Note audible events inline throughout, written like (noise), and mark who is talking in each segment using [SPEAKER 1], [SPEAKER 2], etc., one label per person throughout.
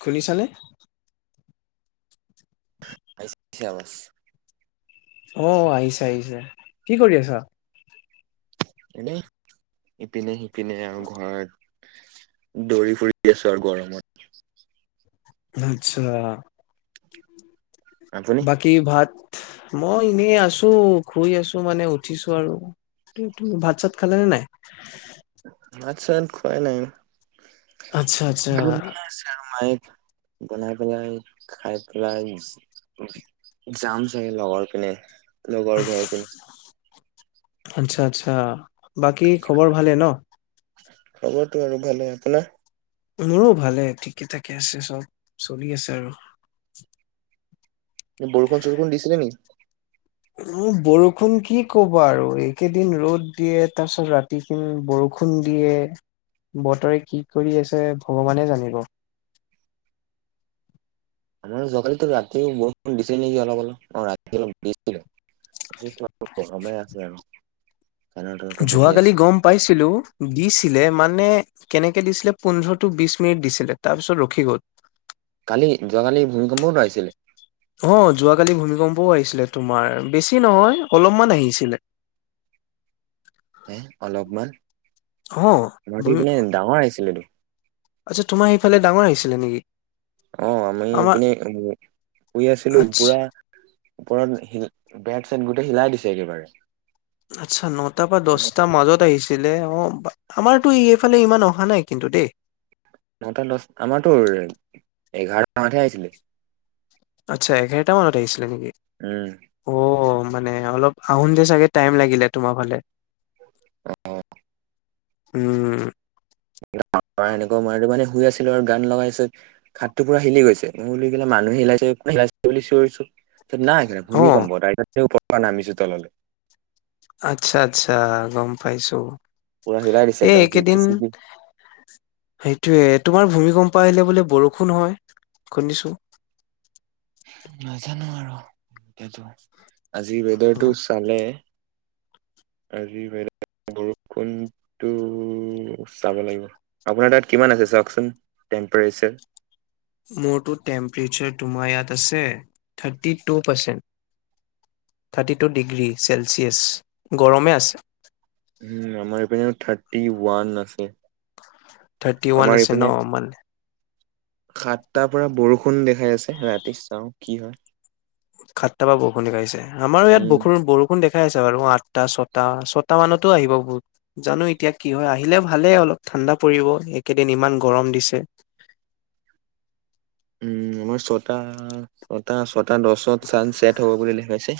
[SPEAKER 1] শুনিছানে?
[SPEAKER 2] আহিছে আৱাজ।
[SPEAKER 1] অহ আহিছে আহিছে কি কৰি আছা।
[SPEAKER 2] এনে ইপিনে সিপিনে। কিনো আৰু ঘৰৰত। দৌৰি ফুৰি আছো আৰু গৰমত।
[SPEAKER 1] আচ্ছা।
[SPEAKER 2] আপুনি
[SPEAKER 1] বাকী ভাত। মই এনেই আছো শুই আছো মানে উঠিছো আৰু ভাত চাত খালে নে নাই
[SPEAKER 2] আচ্ছা খুৱাই নাই
[SPEAKER 1] আচ্ছা আচ্ছা
[SPEAKER 2] বনাই আছে আৰু মায়ে বনাই পেলাই খাই পেলাই যাম চাগে লগৰ পিনে লগৰ ঘৰতে
[SPEAKER 1] আচ্ছা, আচ্ছা বাকী খবৰ ভালে ন
[SPEAKER 2] খবৰতো আৰু ভালে আপোনাৰ
[SPEAKER 1] মোৰ ভালে ঠিকে ঠাকে আছে চব চলি আছে আৰু
[SPEAKER 2] বৰষুণ চৰুষুন দিছিলে নি
[SPEAKER 1] উম বৰষুণ কি কবা আৰু এইকেইদিন ৰ'দ দিয়ে তাৰ পিছত ৰাতি চোন বৰষুণ দিয়ে বতৰে কি কৰি আছে ভগৱানে জানিব
[SPEAKER 2] আমাৰ যোৱাকালি টো ৰাতিয়ে বৰষুণ দিছে নেকি অলপ অলপ অ ৰাতি অলপ জি ক সময় আছ আৰু ফেনৰ তলতে বহি
[SPEAKER 1] যোৱাকালি
[SPEAKER 2] আছো
[SPEAKER 1] গম পাইছিলো দিছিলে মানে কেনেকে দিছিলে পোন্ধৰ টো বিশ মিনিট দিছিলে তাৰপিছত ৰখি গ'ল
[SPEAKER 2] কালি যোৱাকালি ভূমিকম্প আহিছিলে
[SPEAKER 1] অ যোৱাকালি ভূমিকম্পও আহিছিলে তোমাৰ বেছি নহয় অলপমান আহিছিলে
[SPEAKER 2] হ অলপমান
[SPEAKER 1] অ
[SPEAKER 2] মাটি
[SPEAKER 1] ভূমি
[SPEAKER 2] পিনে ডাঙৰ আহিছিলেটো
[SPEAKER 1] আচ্ছা তোমাৰ সেইফালে ডাঙৰ আহিছিলে নেকি
[SPEAKER 2] অ
[SPEAKER 1] আমাৰ
[SPEAKER 2] আমিপিনে শুই আছিলো
[SPEAKER 1] আচ্ছা
[SPEAKER 2] পুৰা ওপৰত ব মাটি গোটেই হিলাই দিছে একেবাৰে
[SPEAKER 1] আচ্ছা নটাৰ পৰা দছটাৰ মাজত আহিছিলে অ আমাৰতো এইফালে ইমান অহা নাই কিন্তু দেই
[SPEAKER 2] নটা দছ আমাৰতোৰ এঘাৰটা মানতহে আহিছিলে
[SPEAKER 1] আচ্ছা এঘাৰটা মানত আহিছে নেকি
[SPEAKER 2] উম
[SPEAKER 1] অ মানে অলপ আহোন তে চাগে টাইম লাগিলে তোমাৰ ফালে
[SPEAKER 2] অ
[SPEAKER 1] উম
[SPEAKER 2] এনেকুৱা মই মানে শুই আছিলো আৰু গান লগাইছে ঘাতটো পুৰা হিলি গৈছে মই কিলে মানুহে হিলাইছে হাইছে বুলি চিঞৰিছে নাই স
[SPEAKER 1] অ
[SPEAKER 2] ভুমিকম্প ব ত প নামিছো তললৈ
[SPEAKER 1] আচ্ছা আচ্ছা গম পাইছো
[SPEAKER 2] পুৰা হিলাই দিছে
[SPEAKER 1] এ
[SPEAKER 2] একদম
[SPEAKER 1] এই
[SPEAKER 2] খিৰিকি
[SPEAKER 1] কেইদিন
[SPEAKER 2] চিৰিকি
[SPEAKER 1] সেইটোয়ে তোমাৰ ভূমিকম্প প আহিলে বোলে বৰষুণ হয় শুনিছো
[SPEAKER 2] নাজানো আৰু এইটো আজি ৱেডাৰ টো
[SPEAKER 1] অ,
[SPEAKER 2] চালে আজি বাইদেউ বৰষুণটো চাব লাগিব, আপোনাৰ তাত কিমান আছে চাওঁকচোন টেম্পৰেচাৰ?
[SPEAKER 1] মোৰতো টেম্পৰেচাৰ তোমাৰ ইয়াত আছে thirty two percent thirty two degree Celsius গৰমে আছে।
[SPEAKER 2] উম, আমাৰ এইপানে থাৰ্টি ওৱান আছে।
[SPEAKER 1] থাৰ্টি
[SPEAKER 2] আমাৰ
[SPEAKER 1] ৱান আছে
[SPEAKER 2] এইপিনে
[SPEAKER 1] ন' অ', মান
[SPEAKER 2] সাতটাৰ পৰা বৰষুণ দেখাই আছে ৰাতি চাওঁ কি হয়।
[SPEAKER 1] সাতটা পৰা বৰষুণ দেখাইছে আমাৰ ইয়াত
[SPEAKER 2] উম
[SPEAKER 1] বৰষু বৰষুণ দেখাই আছে বাৰু আঠটা ছ ছটা ছটা মানতো আহিব বহুত জানো এতিয়া কি হয় আহিলে ভালেই অলপ ঠাণ্ডা পৰিব একেদিন ইমান গৰম দিছে।
[SPEAKER 2] উম, আমাৰ ছটা ছটা ছ তাৰ দছত ছান ছেট হ'ব বুলি দেখাইছে।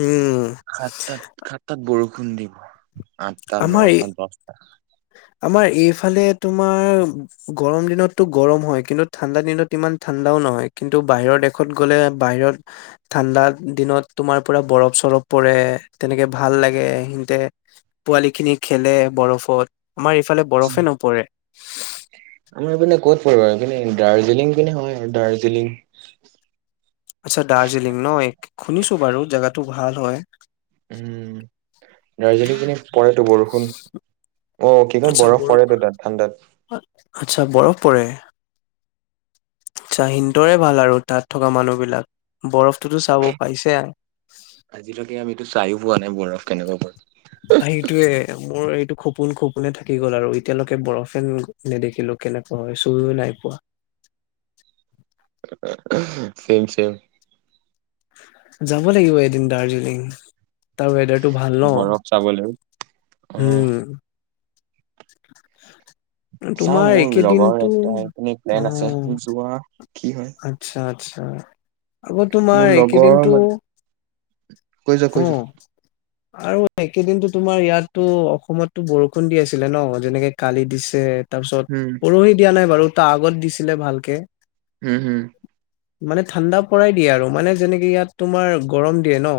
[SPEAKER 1] উম
[SPEAKER 2] সাতাত সাততাত বৰষুণ খুন্দিব আঠটা,
[SPEAKER 1] আমাৰ এই
[SPEAKER 2] নটা, দছটা
[SPEAKER 1] আমাৰ এইফালে তোমাৰ গৰম দিনতটো গৰম হয় কিন্তু ঠাণ্ডা দিনত ইমান ঠাণ্ডাও নহয় কিন্তু বাহিৰৰ দেশত গ'লে বাহিৰত ঠাণ্ডা দিনত তোমাৰ পুৰা বৰফ চৰফ পৰে তেনেকে ভাল লাগে সিহঁতে পোৱালি খিনি খেলে বৰফত আমাৰ ইফালে বৰফে নপৰে।
[SPEAKER 2] পাৰিব কিনে দাৰ্জিলিং কিনে হয় আৰু দাৰ্জিলিং
[SPEAKER 1] আচ্ছা দাৰ্জিলিং ন' শুনিছো বাৰু জেগাত টো ভাল হয়।
[SPEAKER 2] উম, দাৰ্জিলিং এনে পৰেটো বৰষুণ অ', কি কয় বৰফ পৰেটো তাত ঠাণ্ডাত।
[SPEAKER 1] আচ্ছা, বৰফ পৰে। আচ্ছা, হিনতৰে ভাল আৰু তাত থকা মানুহবিলাক।
[SPEAKER 2] তাকে আজিলৈকে আমিতো চাইও পোৱা নাই বৰফ। কেনেকব
[SPEAKER 1] ভাই সেইটোৱে মোৰ এইটো খুব সপোন খপোনে থাকি গ'ল আৰু এতিয়ালৈকে বৰফে নেদেখিলো কেনেকুৱা হয় চুইও নাই পোৱা।
[SPEAKER 2] চেম, চেম।
[SPEAKER 1] যাব লাগিব এদিন দাৰ্জিলিং। তাৰ ৱেডাৰটো ভাল
[SPEAKER 2] বৰফ চাবলৈ অ
[SPEAKER 1] ন' হম। (inaudible)
[SPEAKER 2] চাওঁ
[SPEAKER 1] তোমাৰ
[SPEAKER 2] মোৰ লগৰ
[SPEAKER 1] একেদিনটো
[SPEAKER 2] এটা এইি প্লেন আছে যোৱা। কি হয়
[SPEAKER 1] আত্ছা। আচ্ছা। আকৌ তোমাৰ
[SPEAKER 2] মোৰ লগৰ
[SPEAKER 1] এইকেইদিনটো
[SPEAKER 2] মান কৈ যোৱা, কৈ যোৱা।
[SPEAKER 1] আৰু সেকেইদিনো তোমাৰ ইয়াতো অসমতো বৰষুণ দি আছিলে ন' যেনেকে কালি দিছে। তাৰ পিছত
[SPEAKER 2] উম
[SPEAKER 1] পৰহি দিয়া নাই বাৰু। ত' আগত দিছিলে ভালকে।
[SPEAKER 2] উম হম
[SPEAKER 1] মানে ঠাণ্ডা পৰাই দিয়ে আৰু মানে যেনেকে ইয়াত তোমাৰ গৰম দিয়ে ন'।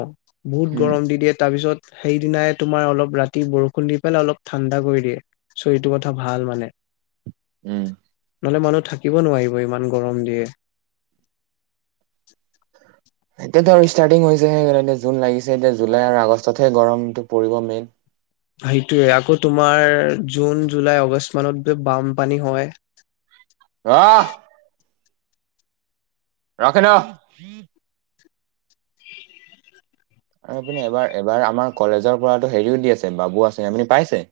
[SPEAKER 1] বহুত
[SPEAKER 2] উম
[SPEAKER 1] গৰম দি দিয়ে তাৰ পিছত সেইদিনাই তোমাৰ অলপ ৰাতি বৰষুণ দি পেলাই অলপ ঠাণ্ডা কৰি দিয়ে চৰিটোৰ কথা ভাল মানে।
[SPEAKER 2] উম।
[SPEAKER 1] নহ'লে মানুহ থাকিব নোৱাৰিব ইমান গৰম দিয়ে।
[SPEAKER 2] এতিয়াতো আৰু ষ্টাৰ্টিং হৈছেহে এতিয়া জুন লাগিছে এতিয়া জুলাই আৰু আগষ্টতহে গৰমটো পৰিব মেইন।
[SPEAKER 1] সেইটোৱে আকৌ তোমাৰ জুন, জুলাই, আগষ্ট মানত বানপানী হয়।
[SPEAKER 2] আহ। ৰাখে ন'। আৰু আপুনি এবাৰ এবাৰ আমাৰ কলেজৰ পৰাতো হেৰিও দি আছে বাবু আঁচনি, আপুনি পাইছে?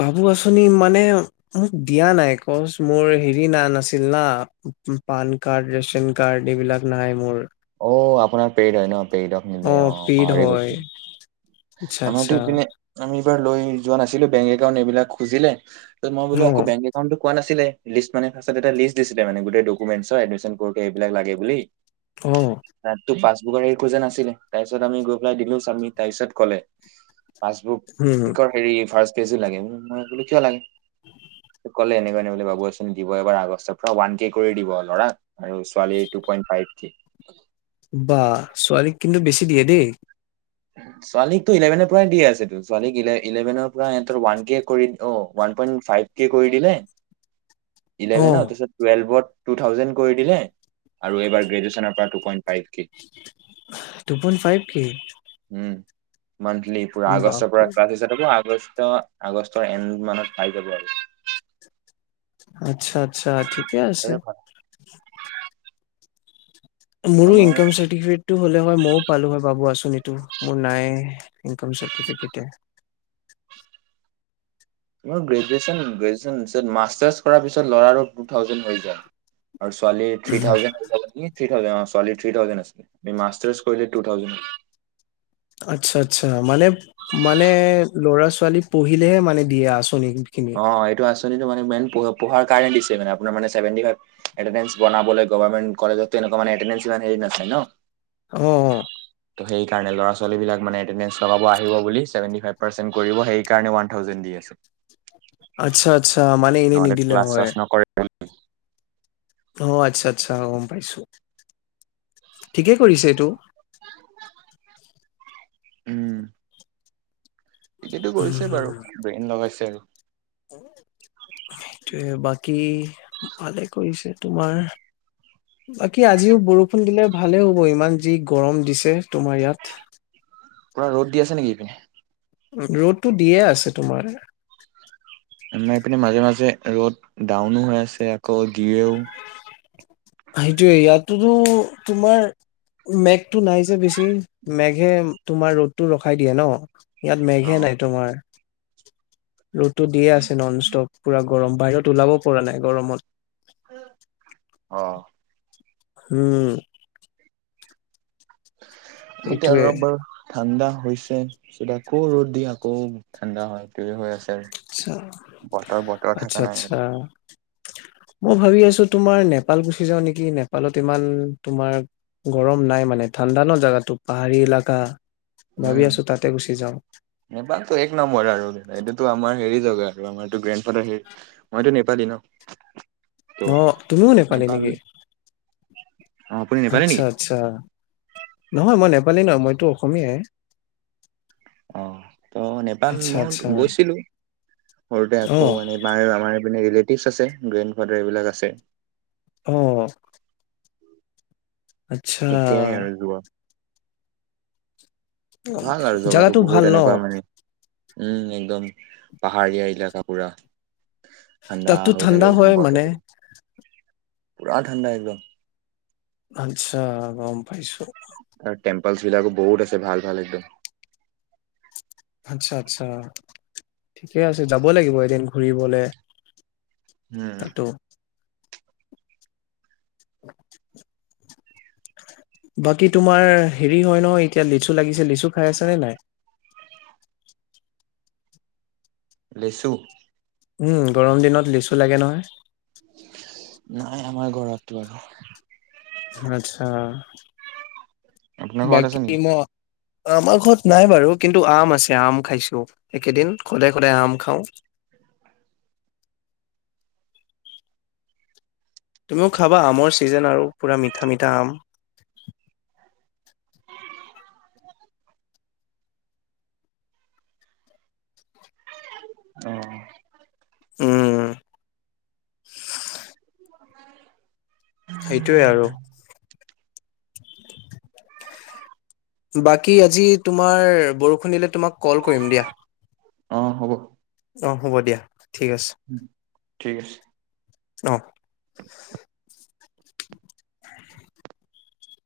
[SPEAKER 1] বাবু আচনি মানে মোক দিয়া নাই কচ মোৰ হেৰি ন নাছিল না পান কাৰ্ড ৰেচন কাৰ্ড এইবিলাক নাই মোৰ
[SPEAKER 2] অ', আপোনাৰ পেইড হয় ন'। পেইডক নিদিয়ে অ',
[SPEAKER 1] পেইড
[SPEAKER 2] পাহৰি
[SPEAKER 1] হয়
[SPEAKER 2] গৈছিল
[SPEAKER 1] আচ্ছা
[SPEAKER 2] আমাৰতো
[SPEAKER 1] আচ্ছা
[SPEAKER 2] ইপিনে আমি এইবাৰ লৈ যোৱা নাছিলো বেংক কাৰণ এইবিলাক খুজিলে ত' মই
[SPEAKER 1] অ
[SPEAKER 2] বোলো আকৌ বেং একাউণ্টটো কোৱা নাছিলে। লিষ্ট মানে ফাৰ্ষ্ট এটা লিষ্ট দিছিলে মানে গোটেই ডকুমেচৰ এডমিচন কৰতে এইবিলাক লাগে বুলি।
[SPEAKER 1] অ
[SPEAKER 2] না তো পাচ মোক হেৰি খোজা নাছিলে তাৰ পিছত আমি গৈ পেলাই দিলো চামি তাৰ পিছত ক'লে। পাছবুক
[SPEAKER 1] উম
[SPEAKER 2] হেৰি ফাৰ্ষ্ (unintelligible) কিয় লাগে ক'লে এনেকুৱা ন' বোলে বাবোন দিব এবাৰ আগষ্টৰ পৰা ৱান কে কৰি দিব ল'ৰাক আৰু ছোৱালী টু পইন্ট কে (inaudible)
[SPEAKER 1] বা ছোৱালীক কিন্তু বেছি দিয়ে দেই।
[SPEAKER 2] ছোৱালীকতো ইলেভেনৰ পৰাই দি আছে ছোৱালীক ইলেভেনৰ পৰাতৰ ৱান কে কৰি অ', ওৱান পইন্ট ফাইভ কে কৰি দিলে।
[SPEAKER 1] অ
[SPEAKER 2] ইলেভেন তাপিছত টুৱেল্ভত টু থাউজেণ্ড কৈ দিলে আৰু এইবাৰ্ গ্ৰেজুৱেচনৰ পৰা টোপইন
[SPEAKER 1] টু পইণ্ট ফাইভ কে?
[SPEAKER 2] উম। মান্থলি পুৰা
[SPEAKER 1] বা
[SPEAKER 2] আগষ্টৰ পৰা হাত হাজাৰ টকা আগষ্ট, আগষ্টৰ এড মানত পাই যাব আৰু।
[SPEAKER 1] আচ্ছা। আচ্ছা, ঠিকে আছে।
[SPEAKER 2] তাৰে ভাল
[SPEAKER 1] মোৰো
[SPEAKER 2] আমাৰ
[SPEAKER 1] ইনকাম চাৰ্টিফিকেট টো হ'লে হয় মইও পালোঁ হয় বাবু আচনিটো মোৰ নাই ইনকাম চাৰ্তিফিকেটে।
[SPEAKER 2] মোৰ গ্ৰেজুৱেচন গ্ৰেজুৱেচন পিছত মাষ্টাৰছ কৰাৰ পিছত ল'ৰাৰো টু থাউজেণ্ড হৈ যায়। আৰু ছোৱালী থ্ৰী থাউেণ্ড যে থ থাউজে ছোৱালীৰ থ্ৰী থাউজেণ্ড আছে মাষ্টাৰ্ছ কৰিলে টু থাউজেণ্ড হয়।
[SPEAKER 1] আচ্ছা আচ্ছা মানে মানে ল'ৰা ছোৱালী পঢ়িলেহে মানে দিয়ে আছো
[SPEAKER 2] অ এইটো আঁচনিতটো মানে যিমান পহে পঢাৰ কাৰণে দি মানে আপোনাৰ মানে চেভেন ফাইভ গভাৰ্মেন্ত কলেজত ন
[SPEAKER 1] অ অ
[SPEAKER 2] টো সেইকাৰণে লৰা ছোৱালী বিলাক মানে চলাব আহিব বুলি চেভেনটি ফাইভ কৰিব সেই কাৰণে ওবান থাউজেণ্ড দি আছে
[SPEAKER 1] আচ্ছা আচ্ছা মানে এনে
[SPEAKER 2] নহ'লে
[SPEAKER 1] নিদিলে
[SPEAKER 2] ক্লাছ
[SPEAKER 1] হয়
[SPEAKER 2] চাছ (inaudible)
[SPEAKER 1] অ আচ্ছা আচ্ছা গম পাইছো ঠিকে কৰিছে এইটো
[SPEAKER 2] উ উম এইটো কৰিছে বাৰু ব্ৰেইন লগাইছে আৰু
[SPEAKER 1] সেইটোৱয়ে বাকী ভালে কৰিছে তোমাৰ বাকী আজিও বৰষুণ দিলে ভালে হব ইমান যি গৰম দিছে তোমাৰ ইয়াত
[SPEAKER 2] পুৰা ৰ'দ দি আছে নেকি এইপিনে
[SPEAKER 1] ৰ'দটো দিয়ে আছে তোমাৰ
[SPEAKER 2] আমাৰ পিনে মাজে মাজে ৰ'দ ডাউনো হৈ আছে আকৌ দিয়য়ো
[SPEAKER 1] সেইটোয়ে ইয়াতোতো তোমাৰ মে টো নাই যে বেছি ম হে তোমাৰ ৰ'দতটো ৰখাই দিয়ে ন ইয়াত মেঘে
[SPEAKER 2] অ',
[SPEAKER 1] নাই তোমাৰ ৰ'দটো দিয়ে আছে নন ষ্টপ পুৰা গৰম বাহিৰত ওলাব পৰা নাই গৰমত
[SPEAKER 2] অ
[SPEAKER 1] হম
[SPEAKER 2] এতিয়া
[SPEAKER 1] সেইটোয়ে
[SPEAKER 2] ৰবৰ ঠাণ্ডা হৈছেিত আকৌ ৰ'দ দি আকৌ ঠাণ্ডা হয় ত হৈ আছে
[SPEAKER 1] আচ্ছা
[SPEAKER 2] বতৰ বতৰ
[SPEAKER 1] আচ্ছা
[SPEAKER 2] থকা নাই
[SPEAKER 1] আচ্ছা
[SPEAKER 2] আৰু
[SPEAKER 1] মই ভাবি আছো তোমাৰ নেপাল গুচি যাওঁ নেকি নেপালত ইমান তোমাৰ গৰম নাই মানে ঠাণ্ডা ন জেগাতো পাহাৰী এলেকাা
[SPEAKER 2] উম নেপালটো এক নম্বৰ আৰু এটোটোো আমাৰ হেৰি জগা আৰু আমাৰতো গ্ৰেণ্ড ফাদাৰ হে মইতো নেপালি ন ত'
[SPEAKER 1] ন তুমিও নেপালি
[SPEAKER 2] নেপাল
[SPEAKER 1] নেকি
[SPEAKER 2] অ' আপুনি নেপালী
[SPEAKER 1] আচ্ছা
[SPEAKER 2] নেকি?
[SPEAKER 1] আচ্ছা নহয় মই পালি ন মইতো অসমীয়া
[SPEAKER 2] অ ত নেপাল
[SPEAKER 1] আচ্ছা,
[SPEAKER 2] মই
[SPEAKER 1] আচ্ছা।
[SPEAKER 2] গৈছিলো সৰুতে আকৌ
[SPEAKER 1] অ',
[SPEAKER 2] এবাৰ আমাৰ ৰিলেটিভ আছে গ্ৰেণ্ড ফডাৰ এইবিলাক আছে
[SPEAKER 1] উম আচ্ছা
[SPEAKER 2] তেতিয়াই আৰু যোৱা ভাল আৰু
[SPEAKER 1] জেগাটো
[SPEAKER 2] বহুত
[SPEAKER 1] ভাল ন
[SPEAKER 2] এনেকুৱা মানে উম একদম পাহাৰীয়া এলেকা পুৰা ঠাণ্ডা
[SPEAKER 1] তাততো
[SPEAKER 2] হৈ
[SPEAKER 1] ঠাণ্ডা
[SPEAKER 2] থাকে
[SPEAKER 1] হয়
[SPEAKER 2] একদম
[SPEAKER 1] মানে?
[SPEAKER 2] বতৰ পুৰা ঠাণ্ডা একদম
[SPEAKER 1] আচ্ছা গম পাইছো
[SPEAKER 2] আৰু টেম্পলছ বিলাকো বহুত আছে ভাল ভাল একদম
[SPEAKER 1] আচ্ছা আচ্ছা ঠিকে আছে যাব লাগিব এদিন ঘুৰিবলে
[SPEAKER 2] উম
[SPEAKER 1] বাকী তোমাৰ হেৰি হয় ন এতিয়া লিচু লাগিছে লিচু খাই আছ নে নাই
[SPEAKER 2] লেছু
[SPEAKER 1] উম গৰম দিনত লিচু লাগে নহয়
[SPEAKER 2] নাই আমাৰ ঘৰতৰতটো বাৰু
[SPEAKER 1] আচ্ছা
[SPEAKER 2] আপোনাৰ ঘৰত আছে
[SPEAKER 1] বাকী
[SPEAKER 2] নেকি?
[SPEAKER 1] মই আমাৰ ঘৰত নাই বাৰু কিন্তু আম আছে আম খাইছো এই কেইদিন সদায় সদায় আম খাও তুমিও খাবা আমৰ চিজন আৰু পুৰা মিঠা মিঠা আম
[SPEAKER 2] অ
[SPEAKER 1] উম সেইটোৱে আৰু বাকী আজি তোমাৰ বৰষুণ দিলে তোমাক কল কৰিম দিয়া
[SPEAKER 2] অ হ'ব।
[SPEAKER 1] অ হ'ব দিয়া। ঠিক আছে
[SPEAKER 2] ঠিক আছে
[SPEAKER 1] অ অ